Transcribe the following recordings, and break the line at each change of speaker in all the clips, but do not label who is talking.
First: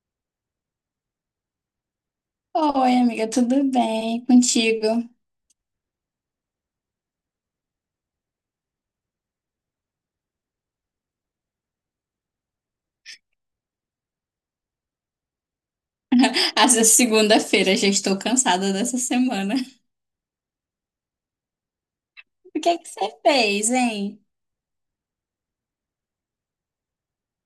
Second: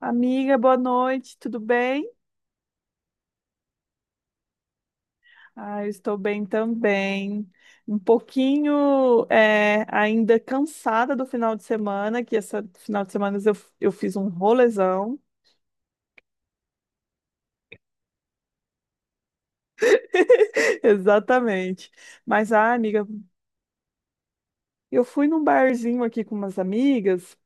Amiga, boa noite, tudo bem?
Oi, amiga, tudo bem contigo?
Ah, eu estou bem também. Um pouquinho ainda cansada do final de semana, que esse final de semana eu fiz um rolezão.
Essa segunda-feira já estou cansada dessa semana.
Exatamente. Mas,
O que
ah,
é que
amiga,
você fez, hein?
eu fui num barzinho aqui com umas amigas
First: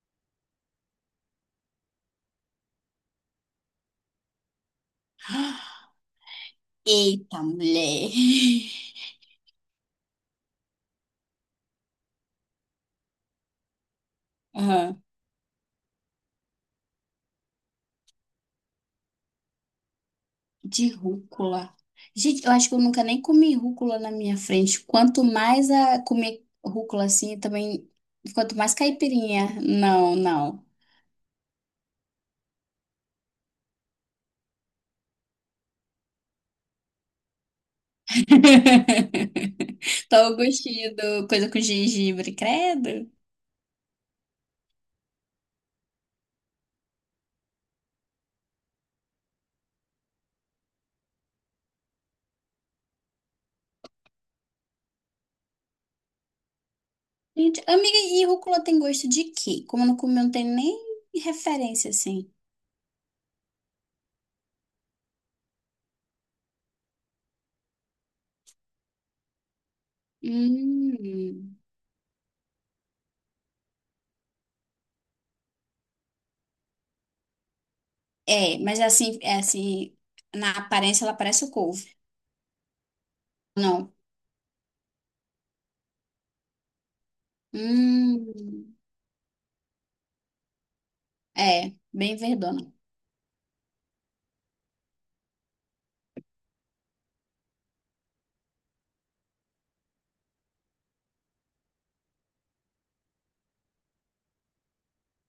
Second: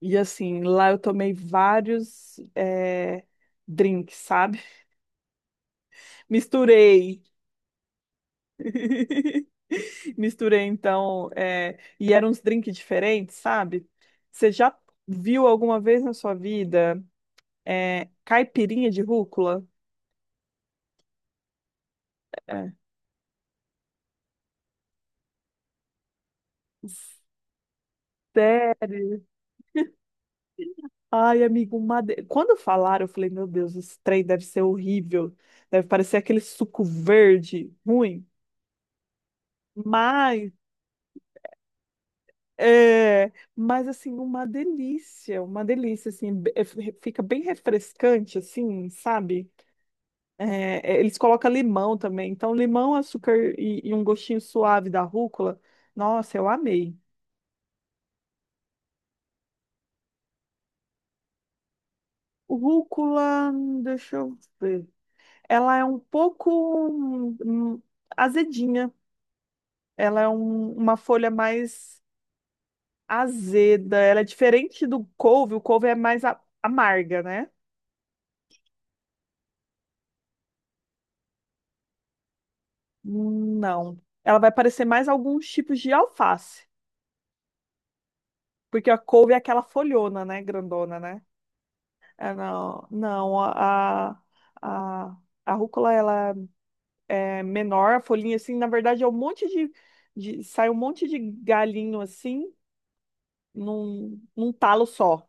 e, assim, lá eu tomei vários drinks, sabe? Misturei.
Eita, mulher.
Misturei então, é, e eram uns drinks diferentes, sabe? Você já
Aham.
viu alguma vez na sua vida caipirinha de rúcula?
De rúcula. Gente, eu acho
É.
que eu nunca nem comi rúcula na minha frente. Quanto mais a comer rúcula assim, também. Quanto mais
Sério?
caipirinha. Não, não.
Ai, amigo, quando falaram, eu falei, meu Deus, esse trem deve ser horrível. Deve parecer aquele suco verde ruim.
Tô o
Mas,
gostinho do coisa com gengibre, credo.
mas assim, uma delícia, assim, fica bem refrescante, assim, sabe? Eles colocam limão também. Então, limão, açúcar e um gostinho suave da rúcula. Nossa, eu amei.
Gente, amiga, e rúcula tem gosto de quê? Como eu não comi, eu não tem nem referência, assim.
Rúcula, deixa eu ver. Ela é um pouco hum, hum, azedinha. Ela é uma folha
Hum.
mais azeda. Ela é diferente do couve. O couve é mais amarga, né?
É, mas é assim, na aparência ela parece o couve. Não.
Não. Ela vai parecer mais alguns tipos de alface.
Hum.
Porque a couve é aquela folhona, né? Grandona, né?
É, bem
É,
verdona.
não, não, a rúcula ela é menor, a folhinha assim, na verdade é um monte de sai um monte de galinho assim, num talo só.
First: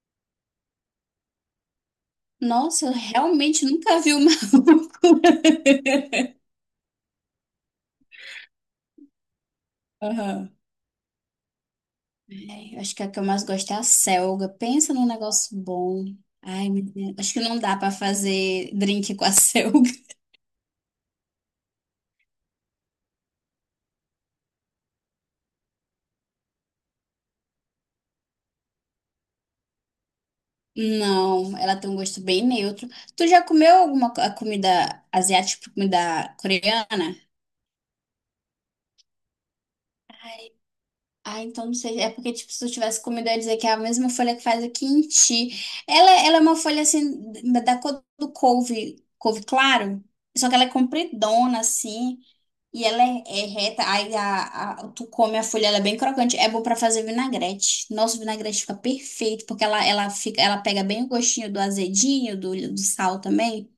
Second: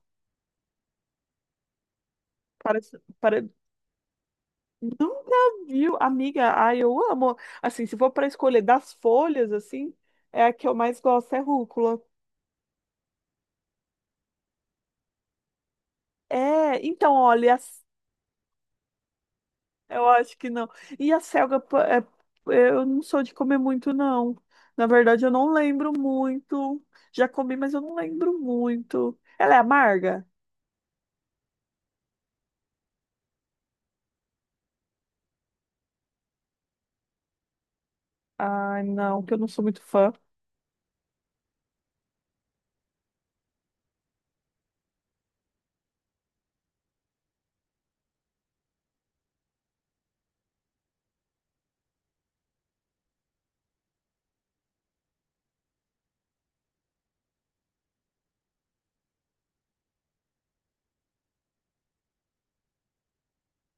Nossa, eu
Parece,
realmente nunca vi uma rúcula.
nunca viu, amiga, ai, eu amo. Assim, se for para escolher das folhas, assim, é
Aham.
a que eu mais gosto, é rúcula.
É, eu acho que a que eu mais gosto é a selga. Pensa num negócio bom. Ai,
É,
meu
então,
Deus. Acho que
olha,
não dá pra fazer drink com a selga.
eu acho que não. E a selga, eu não sou de comer muito, não. Na verdade, eu não lembro muito. Já comi, mas eu não lembro muito. Ela é amarga?
Não, ela tem um gosto bem neutro. Tu já comeu alguma a comida asiática, tipo comida coreana?
Ai, não, que eu não sou muito fã.
Ah, então não sei. É porque, tipo, se eu tivesse comido, eu ia dizer que é a mesma folha que faz o quinti. Ela é uma folha, assim, da cor do couve, couve claro. Só que ela é compridona, assim. E ela é reta. Aí tu come a folha, ela é bem crocante. É bom pra fazer vinagrete. Nossa, o vinagrete fica perfeito, porque ela pega bem o gostinho do azedinho, do sal também.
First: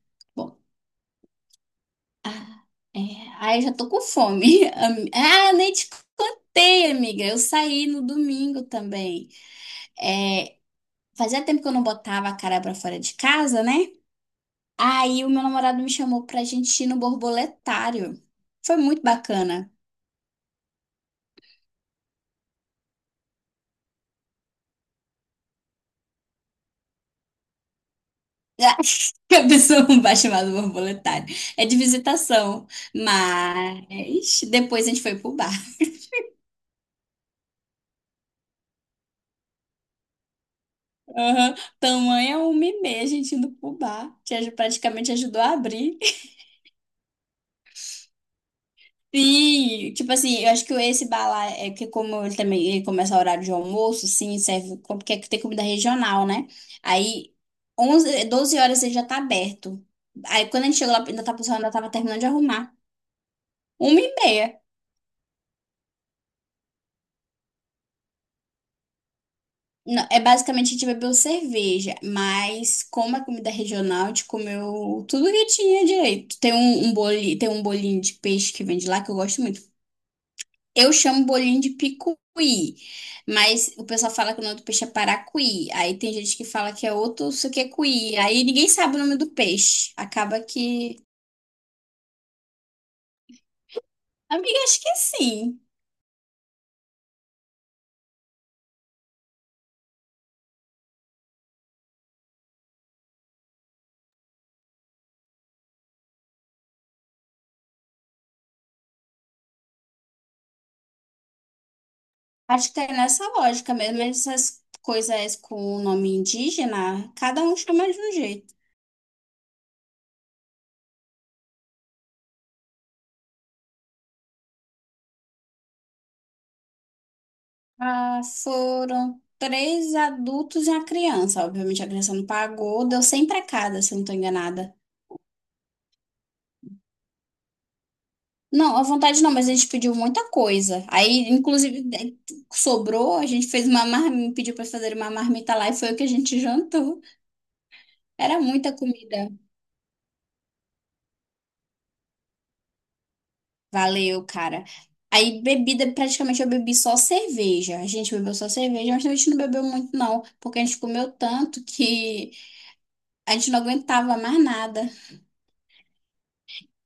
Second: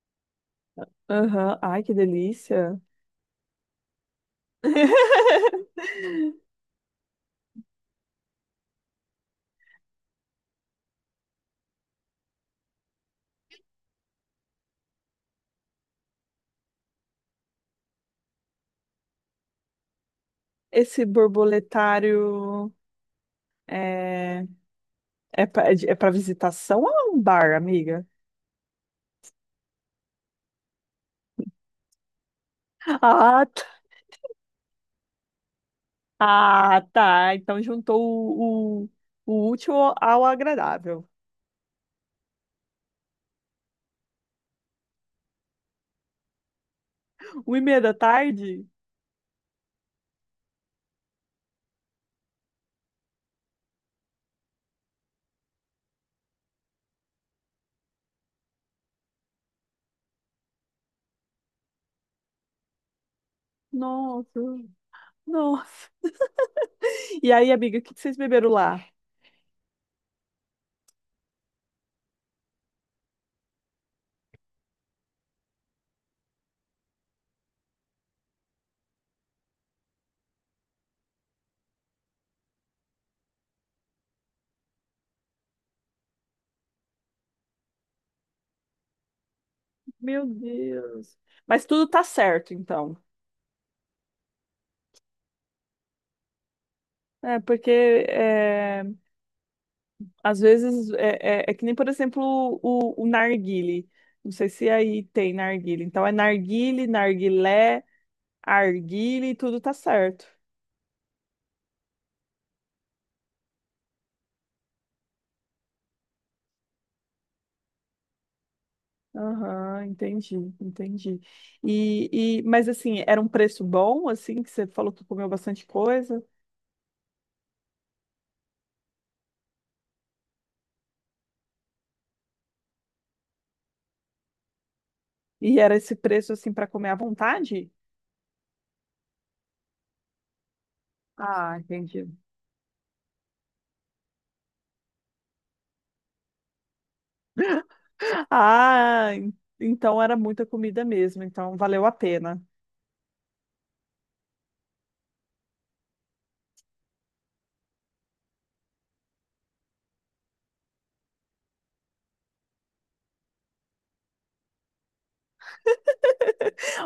Aham. Ai, que
Ah,
delícia.
é. Ai, já tô com fome. Nem te contei, amiga. Eu saí no domingo também. Fazia tempo que eu não botava a cara pra fora de casa, né? Aí o meu namorado me chamou pra gente ir no borboletário. Foi muito bacana.
Esse borboletário é, é para visitação ou é um bar, amiga?
A pessoa não vai chamar do borboletário. É de visitação.
Ah, tá.
Mas depois a gente foi pro bar.
Ah, tá. Então juntou o útil ao agradável.
Aham. Tamanho é 1h30, a gente indo pro bar. Praticamente ajudou a abrir.
Uma e meia da tarde?
Sim, tipo assim, eu acho que esse bar lá é que como ele também ele começa a horário de almoço, sim, serve porque tem comida regional, né? Aí 11 12 horas ele já tá aberto. Aí quando a gente chegou lá, ainda tá pessoal ainda tava terminando de arrumar. Uma e
Nossa,
meia.
nossa. E aí, amiga, o que que vocês beberam lá?
Não, é basicamente a gente bebeu cerveja, mas como é comida regional, a gente comeu tudo que tinha direito. Tem um bolinho, tem um bolinho de peixe que vende lá que eu gosto muito. Eu chamo bolinho de picuí, mas o pessoal fala que o nome do peixe é paracuí. Aí tem gente que fala que é outro, isso que é cuí. Aí ninguém sabe o nome do peixe.
Meu
Acaba que.
Deus. Mas tudo tá certo, então.
Amiga, acho que sim.
É, porque é, às vezes é que nem, por exemplo, o narguile. Não sei se aí tem narguile. Então é narguile, narguilé, arguile, tudo tá certo.
Acho que é nessa lógica mesmo. Essas coisas com o nome indígena, cada um chama de um jeito.
Aham, entendi, entendi. Mas assim, era um preço bom, assim, que você falou que comeu bastante coisa?
Ah, foram três adultos e uma criança. Obviamente a criança não pagou, deu 100 pra cada, se eu não tô enganada.
E era esse preço, assim, para comer à vontade?
Não, à vontade não, mas a gente pediu muita coisa. Aí,
Ah,
inclusive,
entendi.
sobrou, a gente fez uma marmita, pediu para fazer uma marmita lá e foi o que a gente jantou. Era muita
Ah,
comida.
en- então era muita comida mesmo, então valeu a pena.
Valeu, cara. Aí, bebida, praticamente eu bebi só cerveja. A gente bebeu só cerveja, mas a gente não bebeu muito, não, porque a gente comeu tanto que a gente não aguentava mais nada.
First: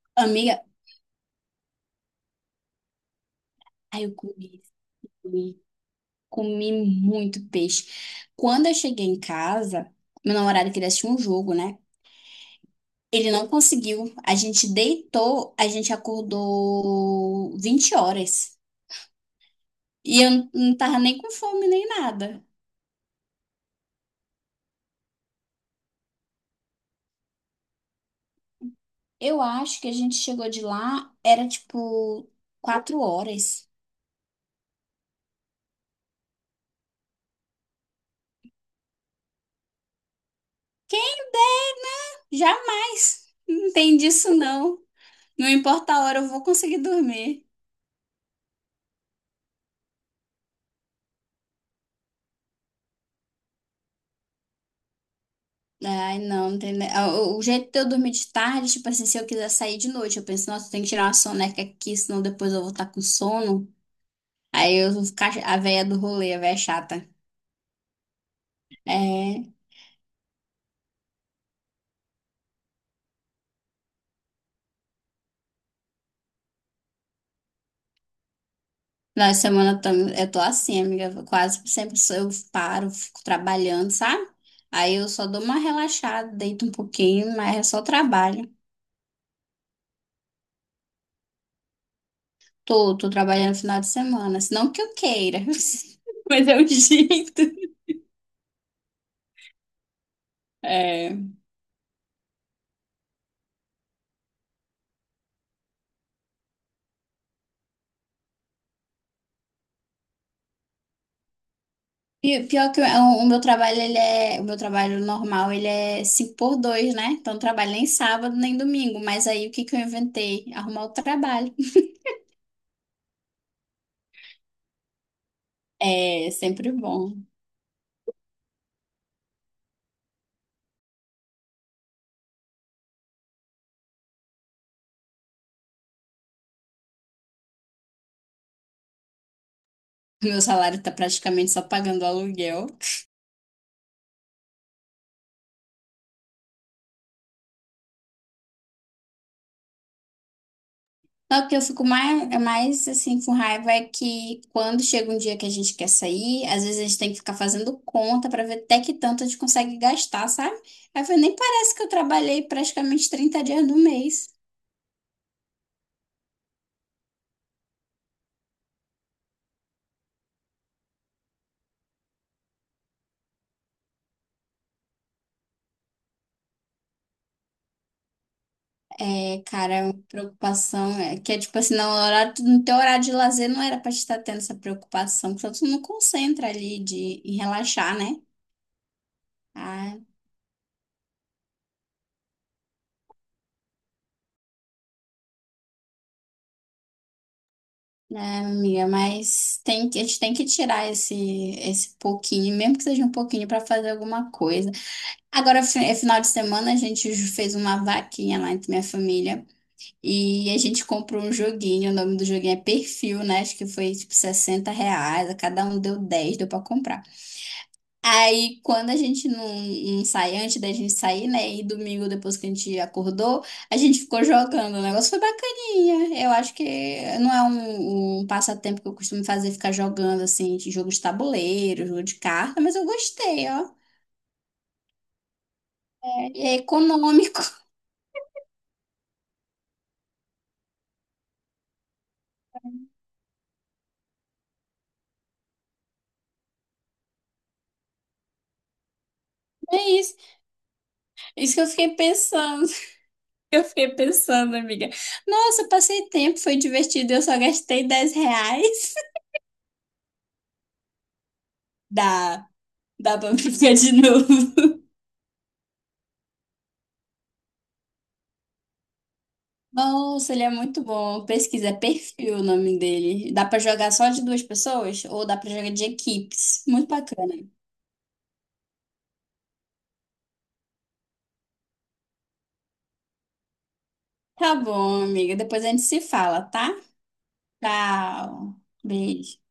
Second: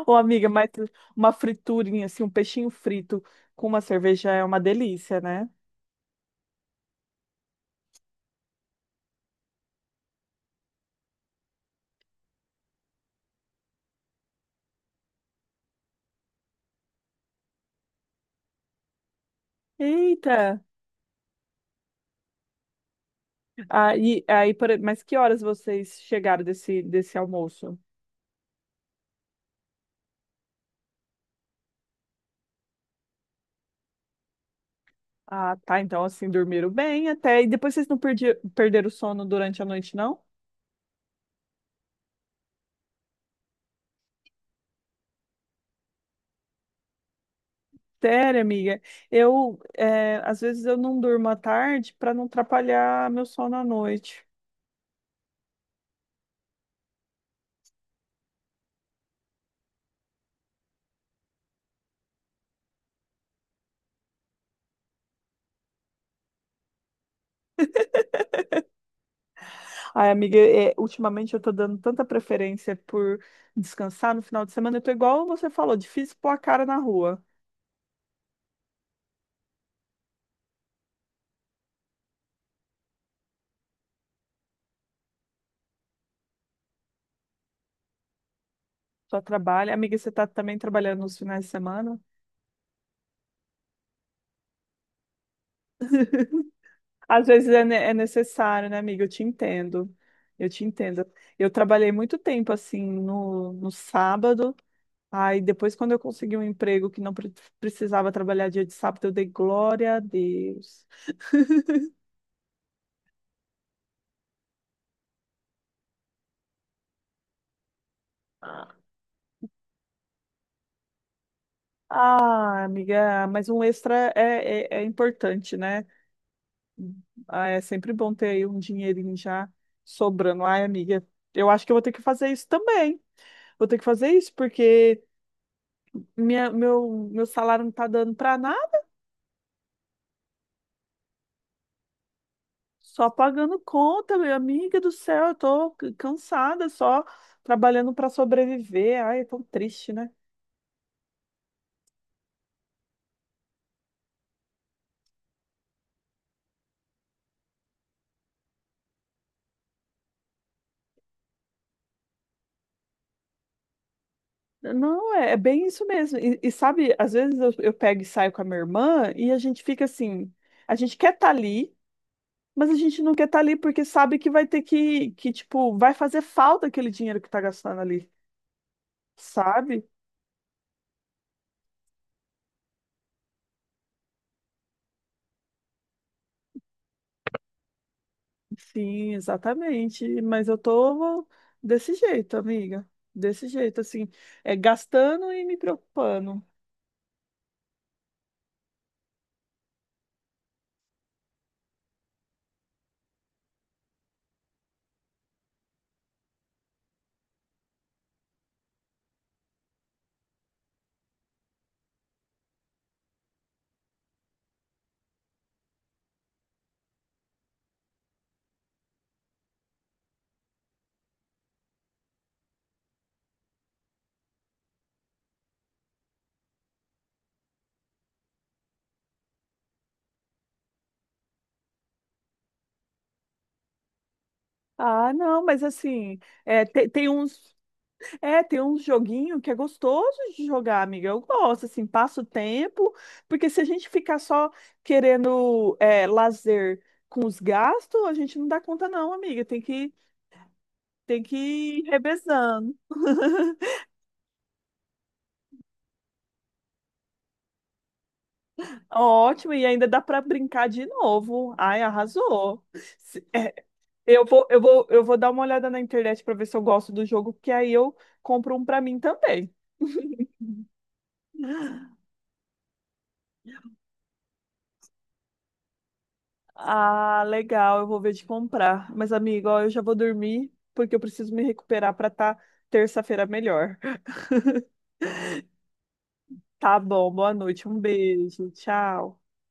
Ô, amiga,
Amiga,
mas uma friturinha, assim, um peixinho frito com uma
aí eu
cerveja é uma
comi,
delícia, né?
comi, comi muito peixe. Quando eu cheguei em casa, meu namorado queria assistir um jogo, né? Ele não conseguiu. A gente deitou, a gente acordou 20h. E eu
Eita!
não tava nem com fome nem nada.
Mas que horas vocês chegaram desse almoço?
Eu acho que a gente chegou de lá, era tipo 4h.
Ah, tá, então assim, dormiram bem até. E depois vocês não perderam o sono durante a noite, não?
Jamais! Não tem disso não. Não importa a hora, eu vou conseguir dormir.
Sério, amiga, às vezes eu não durmo à tarde para não atrapalhar meu sono à noite.
Ai, não, não tem. O jeito de eu dormir de tarde, tipo assim, se eu quiser sair de noite, eu penso, nossa, eu tenho que tirar uma soneca aqui, senão depois eu vou estar com sono. Aí eu vou ficar a véia do rolê, a véia chata. É.
Ai, amiga, ultimamente eu tô dando tanta preferência por descansar no final de semana. Eu tô igual você falou, difícil pôr a cara na rua.
Na semana eu tô assim, amiga. Eu Quase sempre sou- eu paro, fico trabalhando, sabe? Aí eu só dou uma relaxada, deito um pouquinho, mas é só trabalho.
Só trabalha. Amiga, você tá também trabalhando nos finais de semana?
Tô trabalhando no final de semana. Se Não que eu queira, mas é o
Às
jeito.
vezes é necessário, né, amiga? Eu te entendo. Eu te entendo.
É.
Eu trabalhei muito tempo, assim, no sábado. Aí depois, quando eu consegui um emprego que não pre- precisava trabalhar dia de sábado, eu dei glória a Deus.
E pior que o meu trabalho, o meu trabalho normal, ele é 5 por dois, né? Então eu trabalho nem sábado, nem domingo. Mas aí o que que eu inventei? Arrumar o trabalho.
Ah, amiga, mas um extra é importante, né?
É sempre bom.
Ah, é sempre bom ter aí um dinheirinho já sobrando. Ai, amiga, eu acho que eu vou ter que fazer isso também. Vou ter que fazer isso porque meu salário não tá dando pra nada,
Meu salário tá praticamente só pagando aluguel.
só pagando conta, minha amiga do céu. Eu tô cansada, só trabalhando pra sobreviver. Ai, é tão triste, né?
Não, o que eu fico mais, é mais assim com raiva é que quando chega um dia que a gente quer sair, às vezes a gente tem que ficar fazendo conta pra ver até que tanto a gente consegue gastar, sabe? Aí eu falei, nem parece que eu trabalhei praticamente 30 dias do mês.
Não, é bem isso mesmo. E sabe, às vezes eu pego e saio com a minha irmã e a gente fica assim, a gente quer estar ali. Mas a gente não quer estar ali porque sabe que vai ter tipo, vai fazer falta aquele dinheiro que tá gastando ali,
É,
sabe?
cara, preocupação é que é tipo assim, não, no horário, no teu horário de lazer não era pra te estar tendo essa preocupação, porque tu não concentra ali em relaxar, né?
Sim,
Ah,
exatamente. Mas eu tô desse jeito, amiga. Desse jeito, assim, gastando e me preocupando.
né, amiga? Mas a gente tem que tirar esse pouquinho, mesmo que seja um pouquinho, para fazer alguma coisa. Agora, é final de semana, a gente fez uma vaquinha lá entre minha família e a gente comprou um joguinho. O nome do joguinho é Perfil, né? Acho que foi tipo R$ 60. A Cada um deu 10, deu para comprar. Aí, quando a gente não sai antes da gente sair, né? E domingo, depois que a gente acordou, a gente ficou jogando. O negócio foi bacaninha. Eu acho que não é um passatempo que eu costumo fazer, ficar jogando, assim, de jogo de tabuleiro, jogo de carta, mas eu gostei, ó.
Ah, não, mas
É,
assim,
e é
é, te- tem,
econômico.
uns, tem uns joguinho que é gostoso de jogar, amiga. Eu gosto, assim, passa o tempo, porque se a gente ficar só querendo lazer com os gastos, a gente não dá conta, não, amiga.
É isso.
Tem que
Isso que eu
ir
fiquei pensando.
revezando.
Eu fiquei pensando, amiga. Nossa, eu passei tempo, foi divertido, eu só gastei R$ 10.
Ótimo, e ainda dá para brincar de novo. Ai,
Dá,
arrasou.
dá
Se-
pra
é,
brincar de
eu vou,
novo.
eu vou dar uma olhada na internet para ver se eu gosto do jogo, porque aí eu compro um para mim também.
Nossa, ele é muito bom. Pesquisa, é perfil o nome dele. Dá pra jogar só de duas pessoas ou dá pra jogar de equipes? Muito
Ah,
bacana.
legal, eu vou ver de comprar. Mas, amigo, ó, eu já vou dormir, porque eu preciso me recuperar para estar terça-feira melhor.
Tá bom, amiga. Depois a gente se fala, tá?
Tá bom, boa noite, um beijo,
Tchau.
tchau.
Beijo.